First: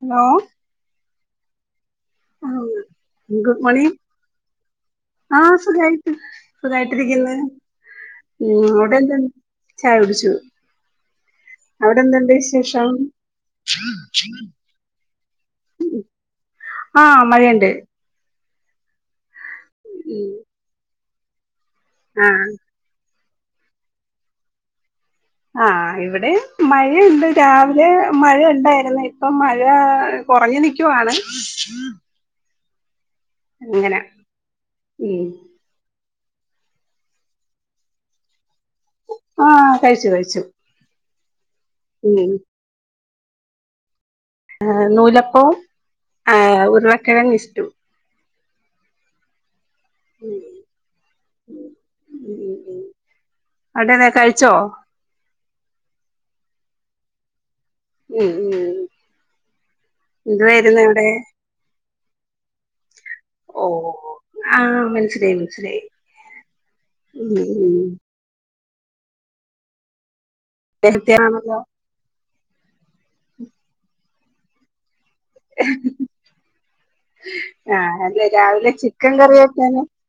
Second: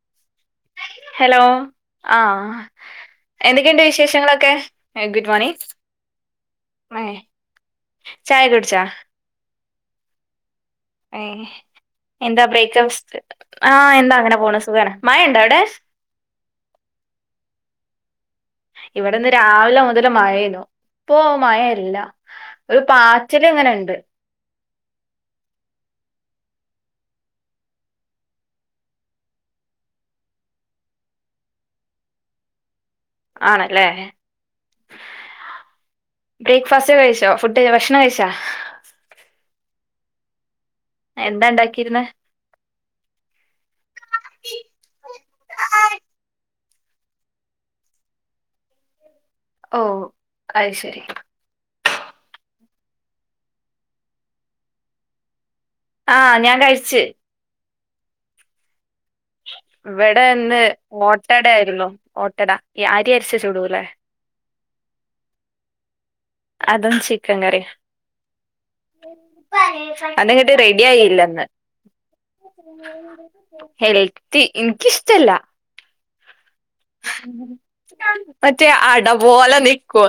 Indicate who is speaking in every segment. Speaker 1: Hello
Speaker 2: hello ആഹ് എന്തൊക്കെയുണ്ട്
Speaker 1: good morning
Speaker 2: വിശേഷങ്ങളൊക്കെ ഗുഡ്
Speaker 1: ആഹ്
Speaker 2: മോർണിംഗ്
Speaker 1: സുഖായിട്ട്
Speaker 2: ഏഹ്
Speaker 1: സുഖായിട്ടിരിക്കുന്ന്
Speaker 2: ചായ
Speaker 1: ഉം
Speaker 2: കുടിച്ചാ
Speaker 1: അവിടെ എന്താ ചായ കുടിച്ചു അവിടെ എന്തുണ്ട്
Speaker 2: എന്താ
Speaker 1: വിശേഷം
Speaker 2: ബ്രേക്കാഫ്റ്റ് ആഹ് എന്താ അങ്ങനെ പോണ് സുഖാണ് മഴണ്ട അവിടെ
Speaker 1: ആഹ് മഴണ്ട്
Speaker 2: ഇവ്ടെന്ന് രാവിലെ മുതൽ മഴേന്നു ഇപ്പൊ മഴല്ല
Speaker 1: ആഹ്
Speaker 2: ഒരു പാ റ്റല് ഇങ്ങനെണ്ട്
Speaker 1: ആഹ് ഇവിടേം മഴയുണ്ട് രാവിലെ മഴ ഉണ്ടായിരുന്നു ഇപ്പൊ മഴാ കൊറഞ്ഞു നിക്കുവാണ്
Speaker 2: ആണല്ലേ
Speaker 1: അങ്ങനെ ഉം
Speaker 2: ബ്രേക്ക്ഫാസ്റ്റ് കഴിച്ചോ ഫുഡ് ഭക്ഷണം കഴിച്ചാ
Speaker 1: ആഹ് കഴിച്ചു കഴിച്ചു
Speaker 2: എന്താണ്ടാക്കി
Speaker 1: ഉം ഹേ നൂലപ്പവും ഏ ഉരളക്കിഴങ്ങ്ഇഷ്ടു
Speaker 2: ഓഹ്
Speaker 1: ഉം
Speaker 2: അയ്ശരി
Speaker 1: ഉം ഉം അതേതെ കയ്‌ച്ചോ
Speaker 2: ആഹ് ഞാൻ കഴിച്ച്
Speaker 1: ഉം ഉം
Speaker 2: വെടെ ഇന്ന്
Speaker 1: എന്തുവായിരുന്നു അവിടെ
Speaker 2: ഓട്ടടേയ്‌രുന്നു ഓട്ടട ഈ അരി അര്ച്ച്
Speaker 1: ഓ
Speaker 2: ചുടൂലേ
Speaker 1: ആഹ് മൻസ്സിലായി മൻസ്സിലായി
Speaker 2: അതും ചിക്കൻ കറിം അന്റെങ്ങട്ട് റെഡി ആയില്ലന്ന്
Speaker 1: ദ്ദേഹത്തെയാണല്ലോ
Speaker 2: ഹെൽത്തി എൻക്കിഷ് ടല്ല
Speaker 1: ആഹ് അല്ല
Speaker 2: മറ്റേ
Speaker 1: രാവിലെ ചിക്കൻ കറി
Speaker 2: അഡപോലെ
Speaker 1: വെക്കാന്
Speaker 2: നിക്കു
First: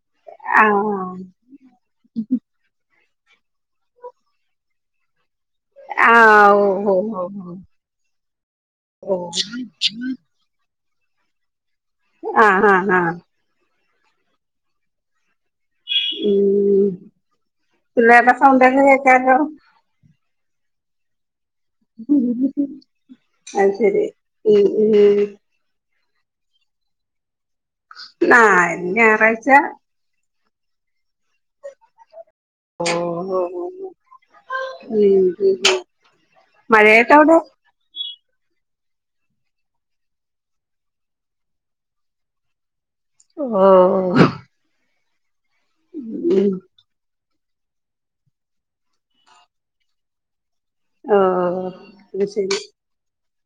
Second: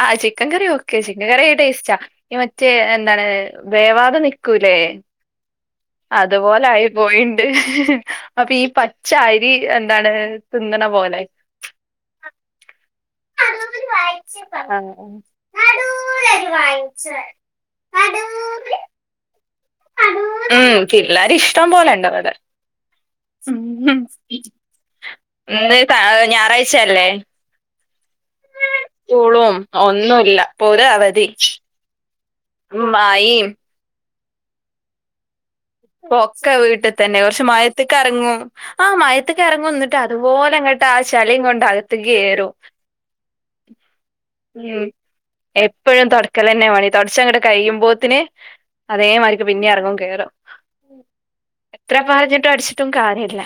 Speaker 2: ആ ചിക്കൻ കറി ഓക്കെ
Speaker 1: ആഹ്
Speaker 2: ചിക്കൻ കറി ടേസ്റ്റാ ഇന് മറ്റേ ന്താണ് വേവാത നിക്കൂല്ലേ
Speaker 1: [inaudible]
Speaker 2: അതുപോലെ ആയി
Speaker 1: ആഹ് ഓ ഓ
Speaker 2: പോയീണ്ട്
Speaker 1: ഓ
Speaker 2: അപ്പ ഈ പച്ച
Speaker 1: ഓ ഓ
Speaker 2: അരി എന്താണ് തി ന്ന്ണെ പോലെ
Speaker 1: ആ ആ ആ
Speaker 2: [unintelligible] നടൂലൊരു
Speaker 1: ഉം
Speaker 2: വായിച്ചു
Speaker 1: പിള്ളേര്ടെ സൗണ്ട്
Speaker 2: നടൂല്
Speaker 1: ക്കെ കേക്കാലോ
Speaker 2: നടൂല് ഉം പിള്ളേര് ഇഷ്ടം പോലെണ്ടിവടെ
Speaker 1: അത്
Speaker 2: ഉം
Speaker 1: ശരി ഉം ഉം
Speaker 2: ഇന്ന് ത്ത ഞായറാഴ്ചയല്ലേ
Speaker 1: ആഹ് ഇന്ന് ഞായറാഴ്ച
Speaker 2: ക്കൂളും ഒന്നുല്ല പോര അവധി
Speaker 1: ഓ
Speaker 2: മഴയും
Speaker 1: ഉം ഉം ഉം.
Speaker 2: പൊക്കെ
Speaker 1: മഴയൊക്കെ
Speaker 2: വീട്ടിതന്നെ
Speaker 1: അവിടെ
Speaker 2: പഷേ മയത്ത്ക്ക് യർങ്ങും ആ മയത്തക്കെർങ്ങും ഇന്നിട്ട് അതുപോലെ ഇങ്ങട്ട് ആ ചളീം കൊണ്ട് അകത്ത്ക്ക് കേറും
Speaker 1: ഓ
Speaker 2: ഉം എപ്പഴും
Speaker 1: ഉം
Speaker 2: തൊട്ക്കലെന്നെ പണി തൊടച്ചങ്ങട് കഴിയുമ്പോത്തിന് അതേമാരിക്ക് പിന്നെ എർങ്ങും കേറും
Speaker 1: ഓ
Speaker 2: എത്ര പർഞ്ഞിട്ടും അട്ച്ചിട്ടും കാര്യല്ല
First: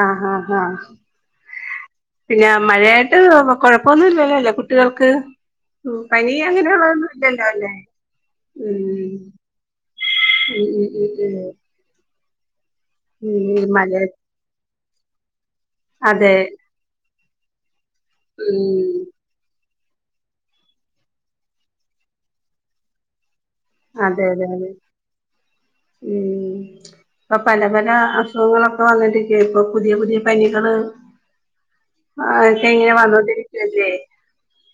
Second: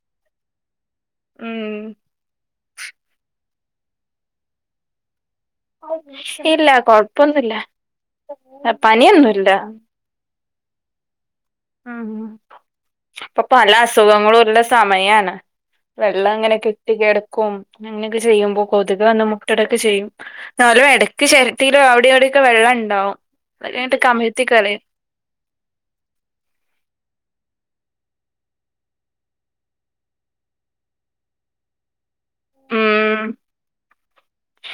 Speaker 1: ആ ആ ആ
Speaker 2: ഉം
Speaker 1: പിന്നെ മഴയായിട്ട് കൊഴപ്പൊന്നുല്ലല്ലോല്ലേ കുട്ടികൾക്ക് ഉം പനി
Speaker 2: ഇല്ല
Speaker 1: അങ്ങനൊയുള്ളതൊന്നും ഇല്ലല്ലോ
Speaker 2: കൊഴപ്പൊന്നുല്ല
Speaker 1: അല്ലേ ഉം
Speaker 2: പനിയൊന്നുല്ല
Speaker 1: ഉം ഉം ഉ
Speaker 2: പ്പ
Speaker 1: ഈ
Speaker 2: പ്പല
Speaker 1: മഴ
Speaker 2: അസുഖങ്ങളൂല്ല സ് മയാണ് വെള്ളം
Speaker 1: അതെ
Speaker 2: ഇങ്ങനെ കെട്ടി കെടക്കും അങ്ങനൊക്കെ ചെയ്യുമ്പോ
Speaker 1: ഉം
Speaker 2: കൊതുക് മുട്ടട കെ ചെയ്യും ന്നാലും എടക്ക് ചെരട്ടീലും അവിടിവാട്യൊക്കെ വെള്ളണ്ടാവും
Speaker 1: അതെ അതെ അതെ ഉം ഇപ്പ പല പല അസുഖങ്ങളൊക്കെ വന്നിട്ടിരിക്ക ഇപ്പൊ പുതിയ പുതിയ പനികള് ആഹ് ക്കെങ്ങനെ
Speaker 2: ഉം
Speaker 1: വന്നോണ്ട് ഇരിക്കല്ലേ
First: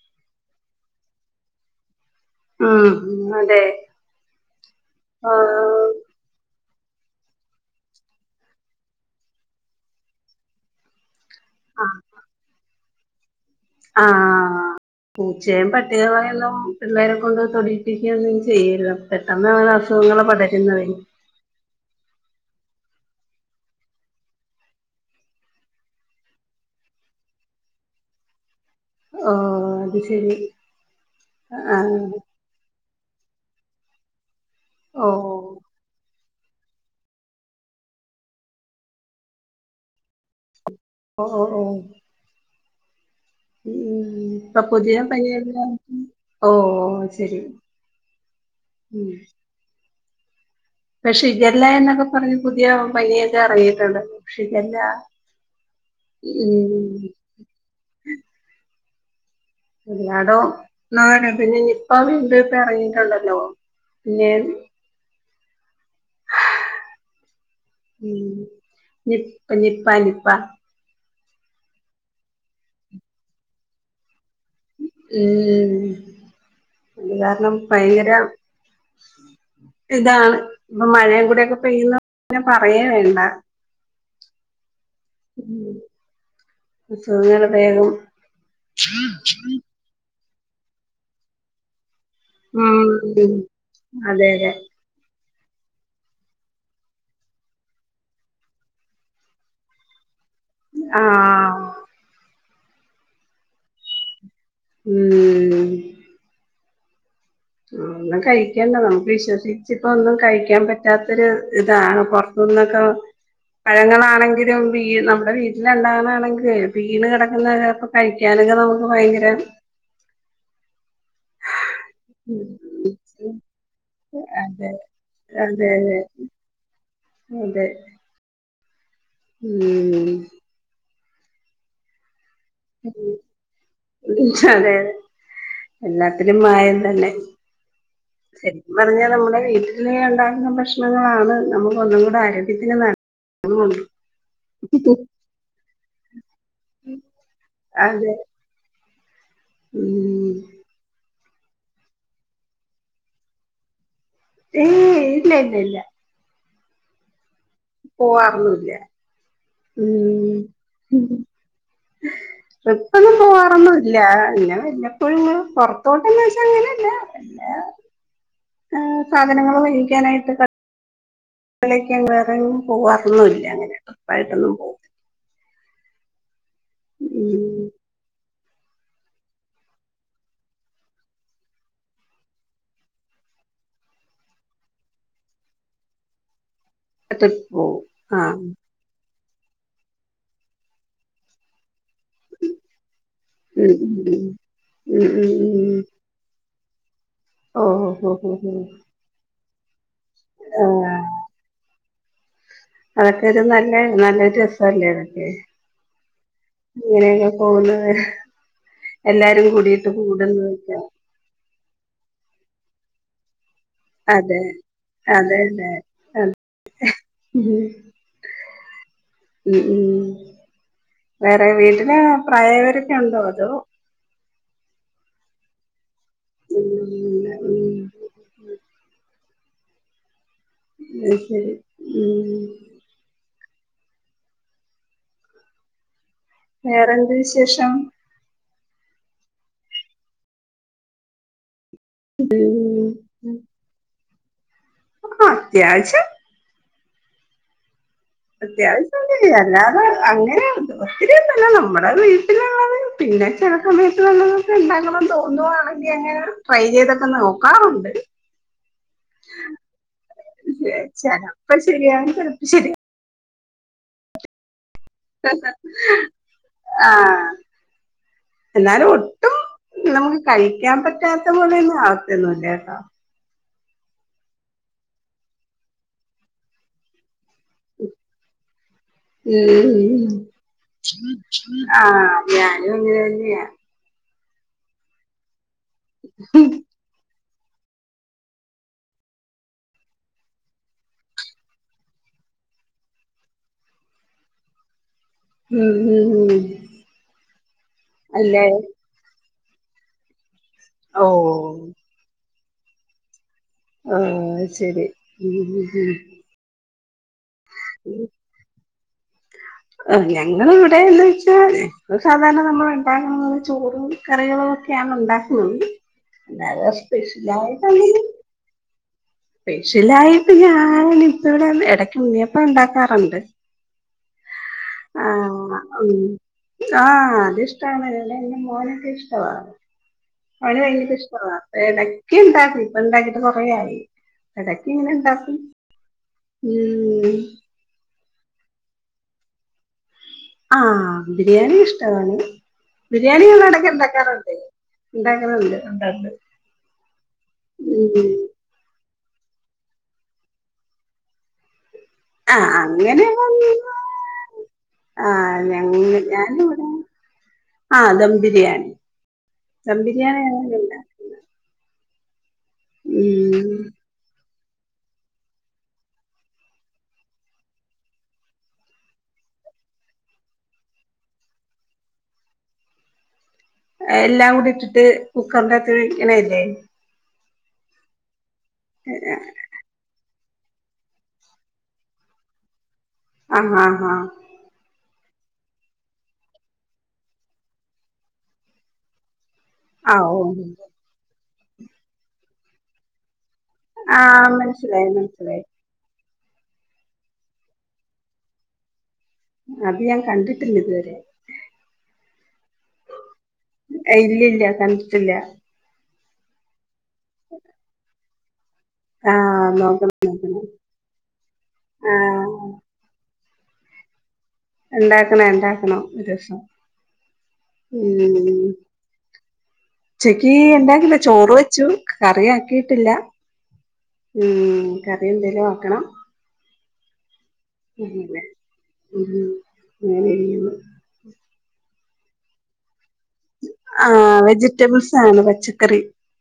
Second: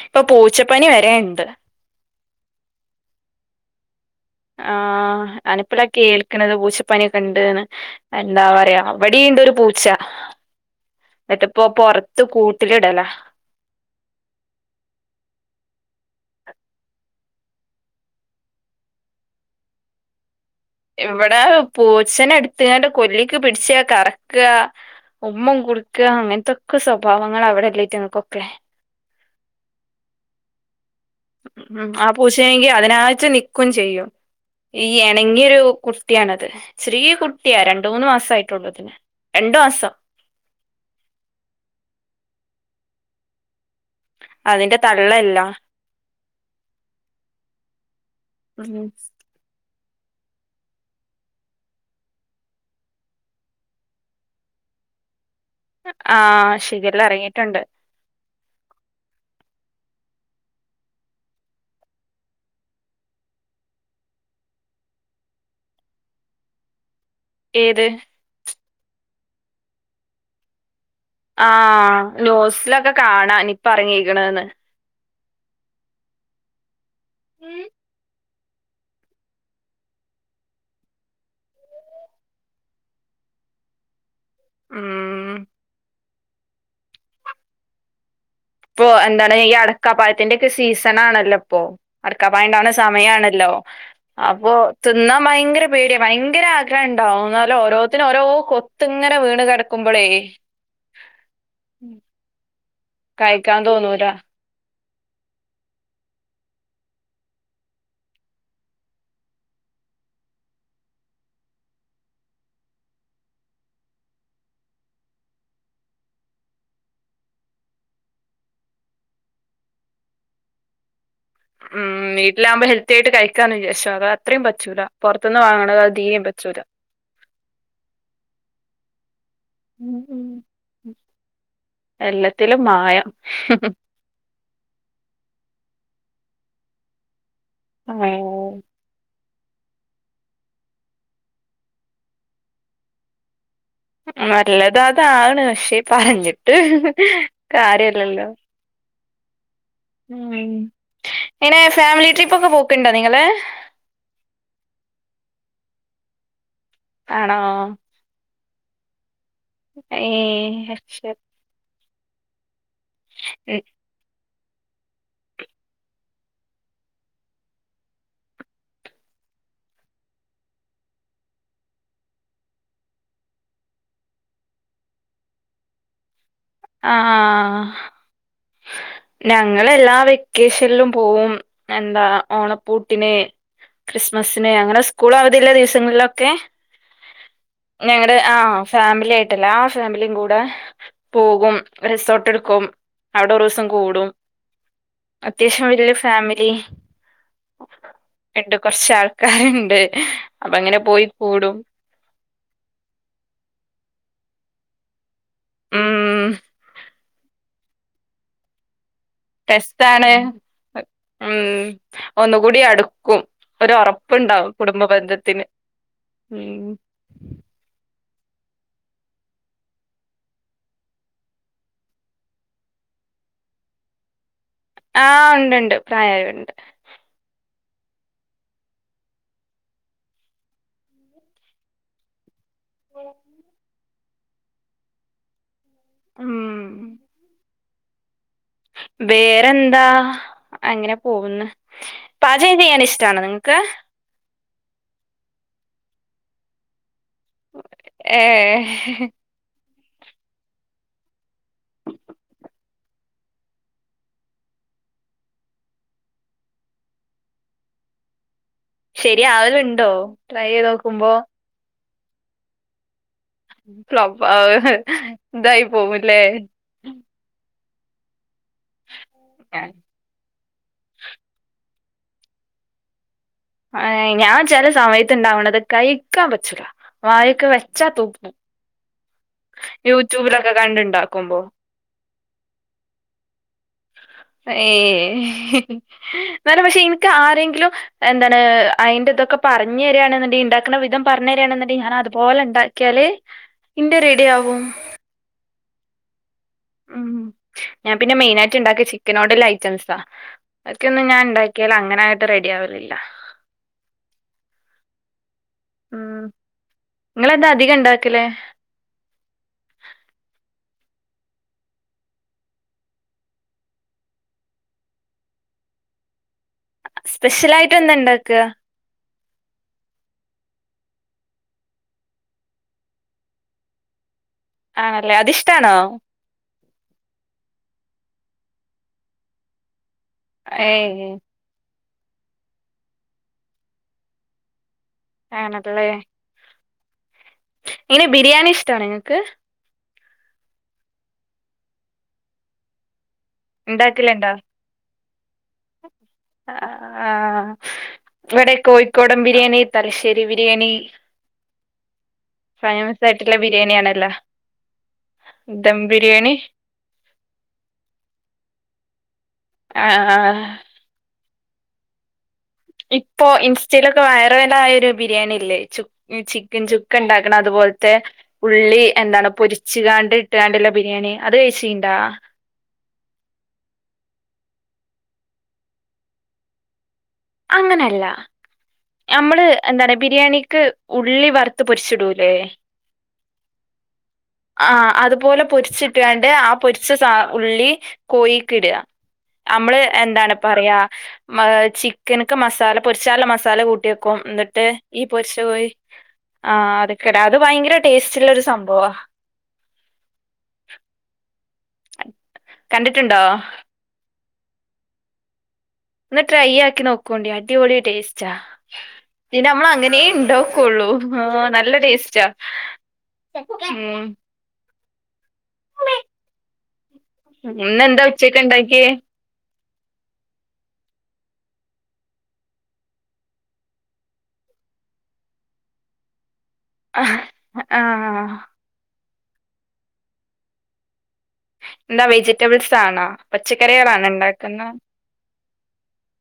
Speaker 2: ഇപ്പൊ പൂച്ചപ്പനി വരേണ്ട്
Speaker 1: ഉം അതേ
Speaker 2: ആഹ് അനപ്പ്ലാ കേൾക്ക്ണത് പൂച്ച പനിയൊക്കെണ്ടീന്ന്. എന്താ പറയാ ഇവ്ടേണ്ടൊരു പൂച്ച ന്ന്ട്ട്പ്പ
Speaker 1: ആഹ്
Speaker 2: പൊറത്ത് കൂട്ടില് ഇടല
Speaker 1: ആഹ് പൂച്ചേം പട്ടികളെയൊന്നും പിള്ളേരെ കൊണ്ട് തൊടീപ്പിക്കൊന്നും ചെയ്യില്ല. പെട്ടെന്നാണ് അസുഖങ്ങള് പടര്
Speaker 2: ഇവിടേ പൂച്ചനെ ഐടിത്താണ്ട് കൊല്ലിക്ക് പിടിച്ച കറക്ക ഉമ്മം കൊട്ക്ക അങ്ങനൻത്തൊക്കെ സ്വഭാവങ്ങള ഇവിടല്ലെയ്റ്റങ്ങകൊക്കെ
Speaker 1: ഓഹ് അത് ശരി
Speaker 2: ഉം ആ പൂച്ചേണെങ്കി അതിനായിട്ട് നിക്കും ചെയ്യും ഈ
Speaker 1: ഓ
Speaker 2: എണങ്ങ്യൊരു കു ട്ട്യാണത് ചെറീ കുട്ട്യാ രണ്ട് മൂന്ന് മാസ്സായിട്ടൊള്ളു അതിന് രണ്ട് മാസം
Speaker 1: ഒ ഒ ഓഹ് ഉം പ്പ
Speaker 2: അതിന്റെ
Speaker 1: പുതിയ
Speaker 2: തള്ളല്ല
Speaker 1: പനിയല്ല ഓഹ് അത് ശരി
Speaker 2: ഉം
Speaker 1: പക്ഷെ ശിഗല്ലേന്നൊക്കെ പർഞ്ഞ് പുത്യാ പൻയൊക്കെ എറങ്ങീട്ടൊണ്ട് ശിഗല്ല
Speaker 2: ആഹ് ശിഖല്ല എറങ്ങീട്ടുണ്ട്
Speaker 1: എല്ലാടോം [unintelligible] ന്നാ പിന്നെ നിപ്പ വീണ്ടുപ്പ എറങ്ങീട്ടുണ്ടല്ലൊ പിന്നേ [inaudible]
Speaker 2: ഏത്
Speaker 1: ഉം നിപ്പ നിപ്പ നിപ്പ
Speaker 2: ആഹ് ന്യൂസി ലൊക്കെ കാണാംനിപ്പ എറങ്ങീക്ക്ണ്ന്ന്
Speaker 1: ഉം ഇത് കാരണം ഭയങ്കര- ഇതാണ് ഇപ്പോ മഴെകൂടെക്കെ പെയ്യുന്നൊണ്ട് പറയേ വേണ്ട
Speaker 2: ഉം
Speaker 1: സുഖ [unintelligible] വേഗം
Speaker 2: ഇപ്പൊ എന്താണ് ഈ അടക്കാപ്പഴത്തിന്റക്കെ സീസണാണല്ലൊ ഇപ്പൊ അടക്കപ്പഴം ഇണ്ടവണ
Speaker 1: ഉം
Speaker 2: സമയാണല്ലൊ
Speaker 1: അതെ അതെ
Speaker 2: അപ്പൊ തിന്ന- ഭയങ്കര പേടിയ ഭയങ്കര ആഗ്രഹണ്ടാവും എന്നാലും ഓരോത്തിന് ഓരോ കൊത്ത് ഇങ്ങനെ വീണ് കെടക്കുമ്പളേയ്
Speaker 1: ആഹ്
Speaker 2: കഴിക്കാൻ തോന്നൂല
Speaker 1: ഉം ഒന്നും കഴിക്കണ്ട നമുക്ക് വിശ്വസിച്ച് ഇപ്പൊ ഒന്നും കഴിക്കാൻ പറ്റാത്തൊരു ഇതാണ് പൊറ- ഒന്നൊക്കവ [unintelligible] പഴങ്ങളാണെങ്കിലും വീണ് നമ്മ്ടെ വീട്ടില് ഇണ്ടാകാണാതാണെങ്കിലുവെ വീണ് കെടക്ക്ന്നതായിപ്പം കഴിക്കാന്- ഇത് നമുക്ക് ഭയങ്കര-
Speaker 2: ഉം വീട്ടിലാവുമ്പ ഹെൽത്തി ആയിട്ട് കഴിക്കാന്ന് വിചാരിച്ചു അത് അത്രെ
Speaker 1: അതെ
Speaker 2: പറ്റൂല പൊറത്ത്ന്ന്
Speaker 1: അതെ
Speaker 2: വാങ്ങ്ണത് അത്
Speaker 1: അതെ
Speaker 2: തീരെയും പറ്റൂല
Speaker 1: അതെ ഉം
Speaker 2: എല്ലാത്തിലും മായം
Speaker 1: അതെ അതെ എല്ലാത്തിലും മായം തന്നെ ശരികും പറഞ്ഞാ നമ്മള് വീട്ടില് ഇണ്ടാക്ക്ന്ന ഭക്ഷ്ണങ്ങളാണ് നമുക്ക് ഒന്നും കൂടെ ആരോഗ്യത്തിന് നല്ല -
Speaker 2: നല്ലത് അതാണ് പക്ഷെ പറഞ്ഞിട്ട്
Speaker 1: അതെ
Speaker 2: കാര്യല്ലല്ലൊ ഉം എങ്ങനെ ഫാമിലി ട്രിപ്പൊക്കെ പോക്ക്ണ്ടൊ നിങ്ങള്
Speaker 1: ഏയ് ഇല്ല ഇല്ല ഇല്ല
Speaker 2: ആണോ
Speaker 1: പോവാറൊന്നുല്ല ഉം
Speaker 2: ഏഹ് [unintelligible]
Speaker 1: ട്രിപ്പൊന്നും പോവാറൊന്നുല്ല പിന്നെ വല്ലപ്പോഴുംങ്ങ് പൊർത്തോട്ടന്ന് വെച്ചാ അങ്ങനല്ല എല്ലാ ഏ സാധനങ്ങല് വാങ്ങിക്കാനായിട്ട് പ അലേക്കാൻ വേറെങ്ങും പോവാറൊന്നുംല്ല അങ്ങനെ ഉറപ്പായിട്ടൊന്നും പോകും
Speaker 2: ആ ആഹ് ല്ല ഞങ്ങള് എല്ലാ വെക്കേഷൻലും പോവും എന്താ ഓണപ്പൂട്ടിന് ക്രിസ്മസിന് അങ്ങനെ സ്കൂൾ അവധില്ല ദിവസങ്ങളിലൊക്കെ
Speaker 1: ട്രിപ്പ് പോവും
Speaker 2: ഞങ്ങട് ആഹ് ഫാമിലി ആയി ട്ട് എല്ലാ ഫാമിലിയും കൂടെ പോകും റിസോർട്ട് എടുക്കും അവിടെ ഒരു ദിവസം
Speaker 1: ഉം ഉം
Speaker 2: കൂടും
Speaker 1: ഉം ഉം ഉം
Speaker 2: അത്യാവശ്യം
Speaker 1: ഉം
Speaker 2: വല്ല്യ ഫാമിലി
Speaker 1: ഓ ഓ ഓ
Speaker 2: ഇണ്ട്
Speaker 1: ഓ
Speaker 2: കൊർച്ച് ആൾക്കാര്ണ്ട് അപ്പ
Speaker 1: ഓ
Speaker 2: അങ്ങനെ
Speaker 1: ആഹ്
Speaker 2: പോയി കൂടും
Speaker 1: അതൊക്കെ ഒരു നല്ല നല്ലൊരു രസല്ലേ അതൊക്കെ
Speaker 2: ഉം
Speaker 1: അങ്ങനെ [unintelligible] പോകുന്നത് വരാ
Speaker 2: ടെസ്റ്റാണ് ഉം ഒന്നുകൂടി അടുക്കും ഒര്
Speaker 1: അതെ
Speaker 2: ഒറപ്പ്ണ്ടാവും കുടുംബ
Speaker 1: അതെ
Speaker 2: ബന്ധത്തിന്
Speaker 1: അതെ
Speaker 2: ഉം
Speaker 1: ഉം ഉം ഉം വേറെ വീട്ടില് പ്രായവരക്കെ ഉണ്ടോ അതോ
Speaker 2: ആ ഉണ്ട്ണ്ട് പ്രായമായവര് ഉണ്ട്
Speaker 1: ഉ അയ് ശരി ഉം
Speaker 2: ഉം
Speaker 1: വേറെന്ത് വിശേഷം
Speaker 2: വേറെന്താ അങ്ങനെ പോകന്ന് പാചകം ചെയ്യാൻ
Speaker 1: ഉം
Speaker 2: ഇഷ്ടണോ
Speaker 1: ഉം
Speaker 2: നിങ്ങക്ക്
Speaker 1: ആ അത്യാവശ്യം അത്യാവശ്യം
Speaker 2: ഏഹ്
Speaker 1: ചെയ്യും അല്ലാതെ അങ്ങനെയ ഒത്തിരി ഒന്നല്ല നമ്മുടെ വീട്ടിലുള്ളത് പിന്നെ ചെില സമയത്ത്ള്ളതൊക്കെ ഉണ്ടക്കണം തോന്നുവാണെങ്കിൽ അങ്ങനെ ട്രൈ ചെയ്തൊക്കെ നോക്കാറുണ്ട്
Speaker 2: ശരി ആവലുണ്ടോ ട്രൈ ചെയ് നോക്കുമ്പോ
Speaker 1: ശരി
Speaker 2: പ്പ ഇന്തായി പോവുംല്ലേ
Speaker 1: എല്ലാരും ഒട്ടും
Speaker 2: ഏഹ്
Speaker 1: നമുക്ക് കഴിക്കാൻ പറ്റാത്ത പോലെ തന്നെ ആ ഒന്നുമില്ല കേട്ടോ [unintelligible]
Speaker 2: ഏ ഞാൻ ചില സമയത്ത് ഇണ്ടാവണ്ടത് കഴിക്കാൻ പറ്റൂല വായൊക്കെ വെച്ചാ തുപ്പും
Speaker 1: ഉ
Speaker 2: യൂട്യൂബിലൊക്കെ കണ്ടുണ്ടാക്കുമ്പോ
Speaker 1: ആ ഞാനും അങ്ങനെ തന്നെയ
Speaker 2: ഏ ഇന്നലും പക്ഷെ എനിക്ക് ആരെങ്കിലും എന്താണ് അതിന്റെറ ഇൊക്കെ പറഞ്ഞ് തരികയാണെന്നുണ്ടങ്കിൽ ഉണ്ടാക്കുന്ന വിധം പറഞ്ഞു തരിയാണുങ്ക ഞാൻ അതുപോലെ ഉണ്ടാക്കിയാല് ഇന്റത് റെഡിയാവും
Speaker 1: ഉം ഉ ഉ
Speaker 2: ഉം ഞാൻ പിന്നെ മെയിൻ ആയിട്ട് ഇണ്ടാക്കിയ ചിക്കന നോട് ഇല്ല ഐറ്റംസാ അക്കൊന്നും ഞാൻ
Speaker 1: ഓഹ്
Speaker 2: ഉണ്ടാക്കിയല്ല അങ്ങനെ ആയിട്ട് റെഡി ആവലില്ല
Speaker 1: ആ അയ് ശരി ഉം
Speaker 2: ഉം നിങ്ങെന്താ അധികം ഇണ്ടാക്കലേ
Speaker 1: ഞങ്ങ ഇവിടെന്ന് വെച്ചാൽ സാധാരണ നമ്മൾ ഉണ്ടാക്കു ന്നാ ചോറും കറികളും ക്ക ഉണ്ടാക്ക എ
Speaker 2: സ്പെഷ്യൽ
Speaker 1: സ്പെഷ്യലായിട്ട
Speaker 2: ആയിട്ട് എന്താ ഉണ്ടാക്കുക
Speaker 1: സ്പെഷ്യലായിട്ട് ഞാൻ ഇപ്പ ഇവിടെ ഇടക്ക് ഉണ്ണിയപ്പം ഉണ്ടാക്കാറുണ്ട് ആ
Speaker 2: ആണല്ലേ അതിഷ്ടാണോ
Speaker 1: ഉ ആ അതിഷ്ടാണ് അല്ല മോനക്കെ ഇഷ്ടമാണ് അവന് ഭയങ്കര
Speaker 2: ഏയ്
Speaker 1: ഇഷ്ടമാണ് എടക്ക് ക്ക്‌ ഇണ്ടാക്കി ഇപ്പ ഇണ്ടാക്കിട്ട് കുറയായി എടക്
Speaker 2: ആണല്ലേ
Speaker 1: ഉം
Speaker 2: എങ്ങനാ ബിരിയാണി ഇഷ്ട്ടാണ നിങ്ങക്ക്
Speaker 1: ആ ബിരിയാണി ഇഷ്ടാണ് ബിരിയാണിവ്ടെ എടക്ക് ഇണ്ടാക്കാറുണ്ട്
Speaker 2: ആ
Speaker 1: ഉം
Speaker 2: ഇവിടെ കോഴിക്കോടൻ ബിരിയാണി തലശ്ശേരി ബിരിയാണി
Speaker 1: ആ
Speaker 2: ഫേമസ് ആയിട്ടുള്ള
Speaker 1: അങ്ങനൊന്നും
Speaker 2: ബിരിയാണിയാണല്ലോ
Speaker 1: ആ
Speaker 2: ദം
Speaker 1: ഞങ്ങ
Speaker 2: ബിരിയാണി
Speaker 1: ഞാനിവടെ ആ ദം ബിരിയാണി ദം ബിരിയാണി
Speaker 2: ആഹ്
Speaker 1: [unintelligible]
Speaker 2: ഇപ്പോ
Speaker 1: ഉം
Speaker 2: ഇൻസ്റ്റെലൊക്കെ വയറ റലായ ഒരു ബിരിയാണില്ലേ ചുക് ചിക്കൻ ചുക്ക് ഇണ്ടാക്കണ അതുപോലത്തെ ഉള്ളി എന്താണ് പൊരിച്ചുകാണ്ട് ഇട്ടുകാണ്ട്ള്ള ബിരിയാണി അത് കഴിച്ചീണ്ടാ
Speaker 1: എല്ലാം കൂടി ഇട്ടിട്ട് കുക്കറിന്റെ അകത്ത് വേവിക്കണെയല്ലേ
Speaker 2: അങ്ങനല്ല നമ്മള് എന്താണ് ബിരിയാണി ക്ക് ഉള്ളി വറുത്ത് പൊരിച്ചിടൂല്ലേ
Speaker 1: ആ ഹ ഹ
Speaker 2: പോലെ പൊരിച്ചിട്ട്കാണ്ട് ആ പൊര്ച്ച സാ ഉള്ളി കോഴിക്ക്ടാ അമ്മള്
Speaker 1: ആഹ് ഓ
Speaker 2: എന്താണ് പറയാ മ് ചിക്കന്ക്ക്‌ മസാല പൊരിച്ചാള്ള മസ് സാല കൂട്ടിയേക്കും
Speaker 1: ആഹ്
Speaker 2: ഇന്നിട്ട്
Speaker 1: മനസ്സിലായി
Speaker 2: ഈ പൊരിച്ച
Speaker 1: മനസ്സിലായി
Speaker 2: കോയി ആഹ് അത്ക്ക്‌ടാ അത് ഭയങ്കര ടേസ്റ്റ് ഇള്ള ഒരു സംഭവാ.
Speaker 1: അത് ഞാൻ കണ്ടിട്ടില്ല ഇതുവരെ.
Speaker 2: കണ്ടിട്ട്ണ്ടോ?
Speaker 1: ഞാൻ കണ്ടിട്ടില്ല.
Speaker 2: ഒന്ന് ട്രൈ ആക്കി നോക്കോണ്ടി അടിപൊളി ടേസ്റ്റാ
Speaker 1: ആഹ്
Speaker 2: പിന്നമ്മള്
Speaker 1: നോക്കണം
Speaker 2: അങ്ങനേ
Speaker 1: നോക്കണം
Speaker 2: ഇണ്ടാക്കൊള്ളു ആ നല്ല ടേസ്റ്റാ
Speaker 1: ആഹ്
Speaker 2: ഉം
Speaker 1: ക്കണം ഇണ്ടാക്കണം ഒരൂസം.
Speaker 2: ഇന്നെന്താ ഉച്ചക്ക്
Speaker 1: ഉം
Speaker 2: ഉണ്ടാക്കിയേ
Speaker 1: ഉച്ചക്കി ഇണ്ടാക്കില ചോറ് വെച്ചു കറി ആക്കീട്ടില്ല. ഉം കറി എന്തേലും ആക്കണം. അങ്ങനെ
Speaker 2: ആഹ്
Speaker 1: ഉം [inaudible]
Speaker 2: എന്താ വെജിറ്റബിൾസ് ആണോ പച്ചക്കറികളാണോ
Speaker 1: ആഹ്
Speaker 2: ഉണ്ടാക്കുന്നെ
Speaker 1: വെജിറ്റബിൾസ് ആണ് പച്ചക്കറി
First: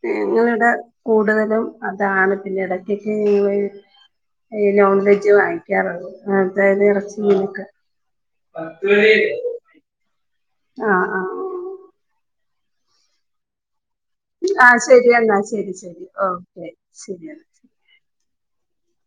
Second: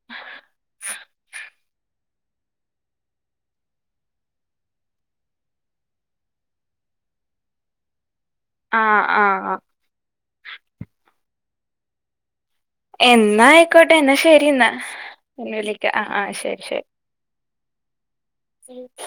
Speaker 1: ഞങ്ങളിവടെ കൂടുതലും അതാണ് പിന്നെ എടക്കെക്കെ ഇങ്ങള് ഈ നോൺ വെജ് വാങ്ങിക്കാറൊള്ളു അങ്ങനത്തേയ്ന് എറച്ചി മീനൊക്കെ
Speaker 2: ആഹ് ആഹ് ആ
Speaker 1: ആഹ് ആ
Speaker 2: എന്നായ്
Speaker 1: ആഹ് ശെരി എന്നാ ശെരി
Speaker 2: വിളിക്കാം
Speaker 1: ശെരി
Speaker 2: ആഹ് ആഹ് ശരി
Speaker 1: ഓക്കെ ശെരി [inaudible]
Speaker 2: ശരി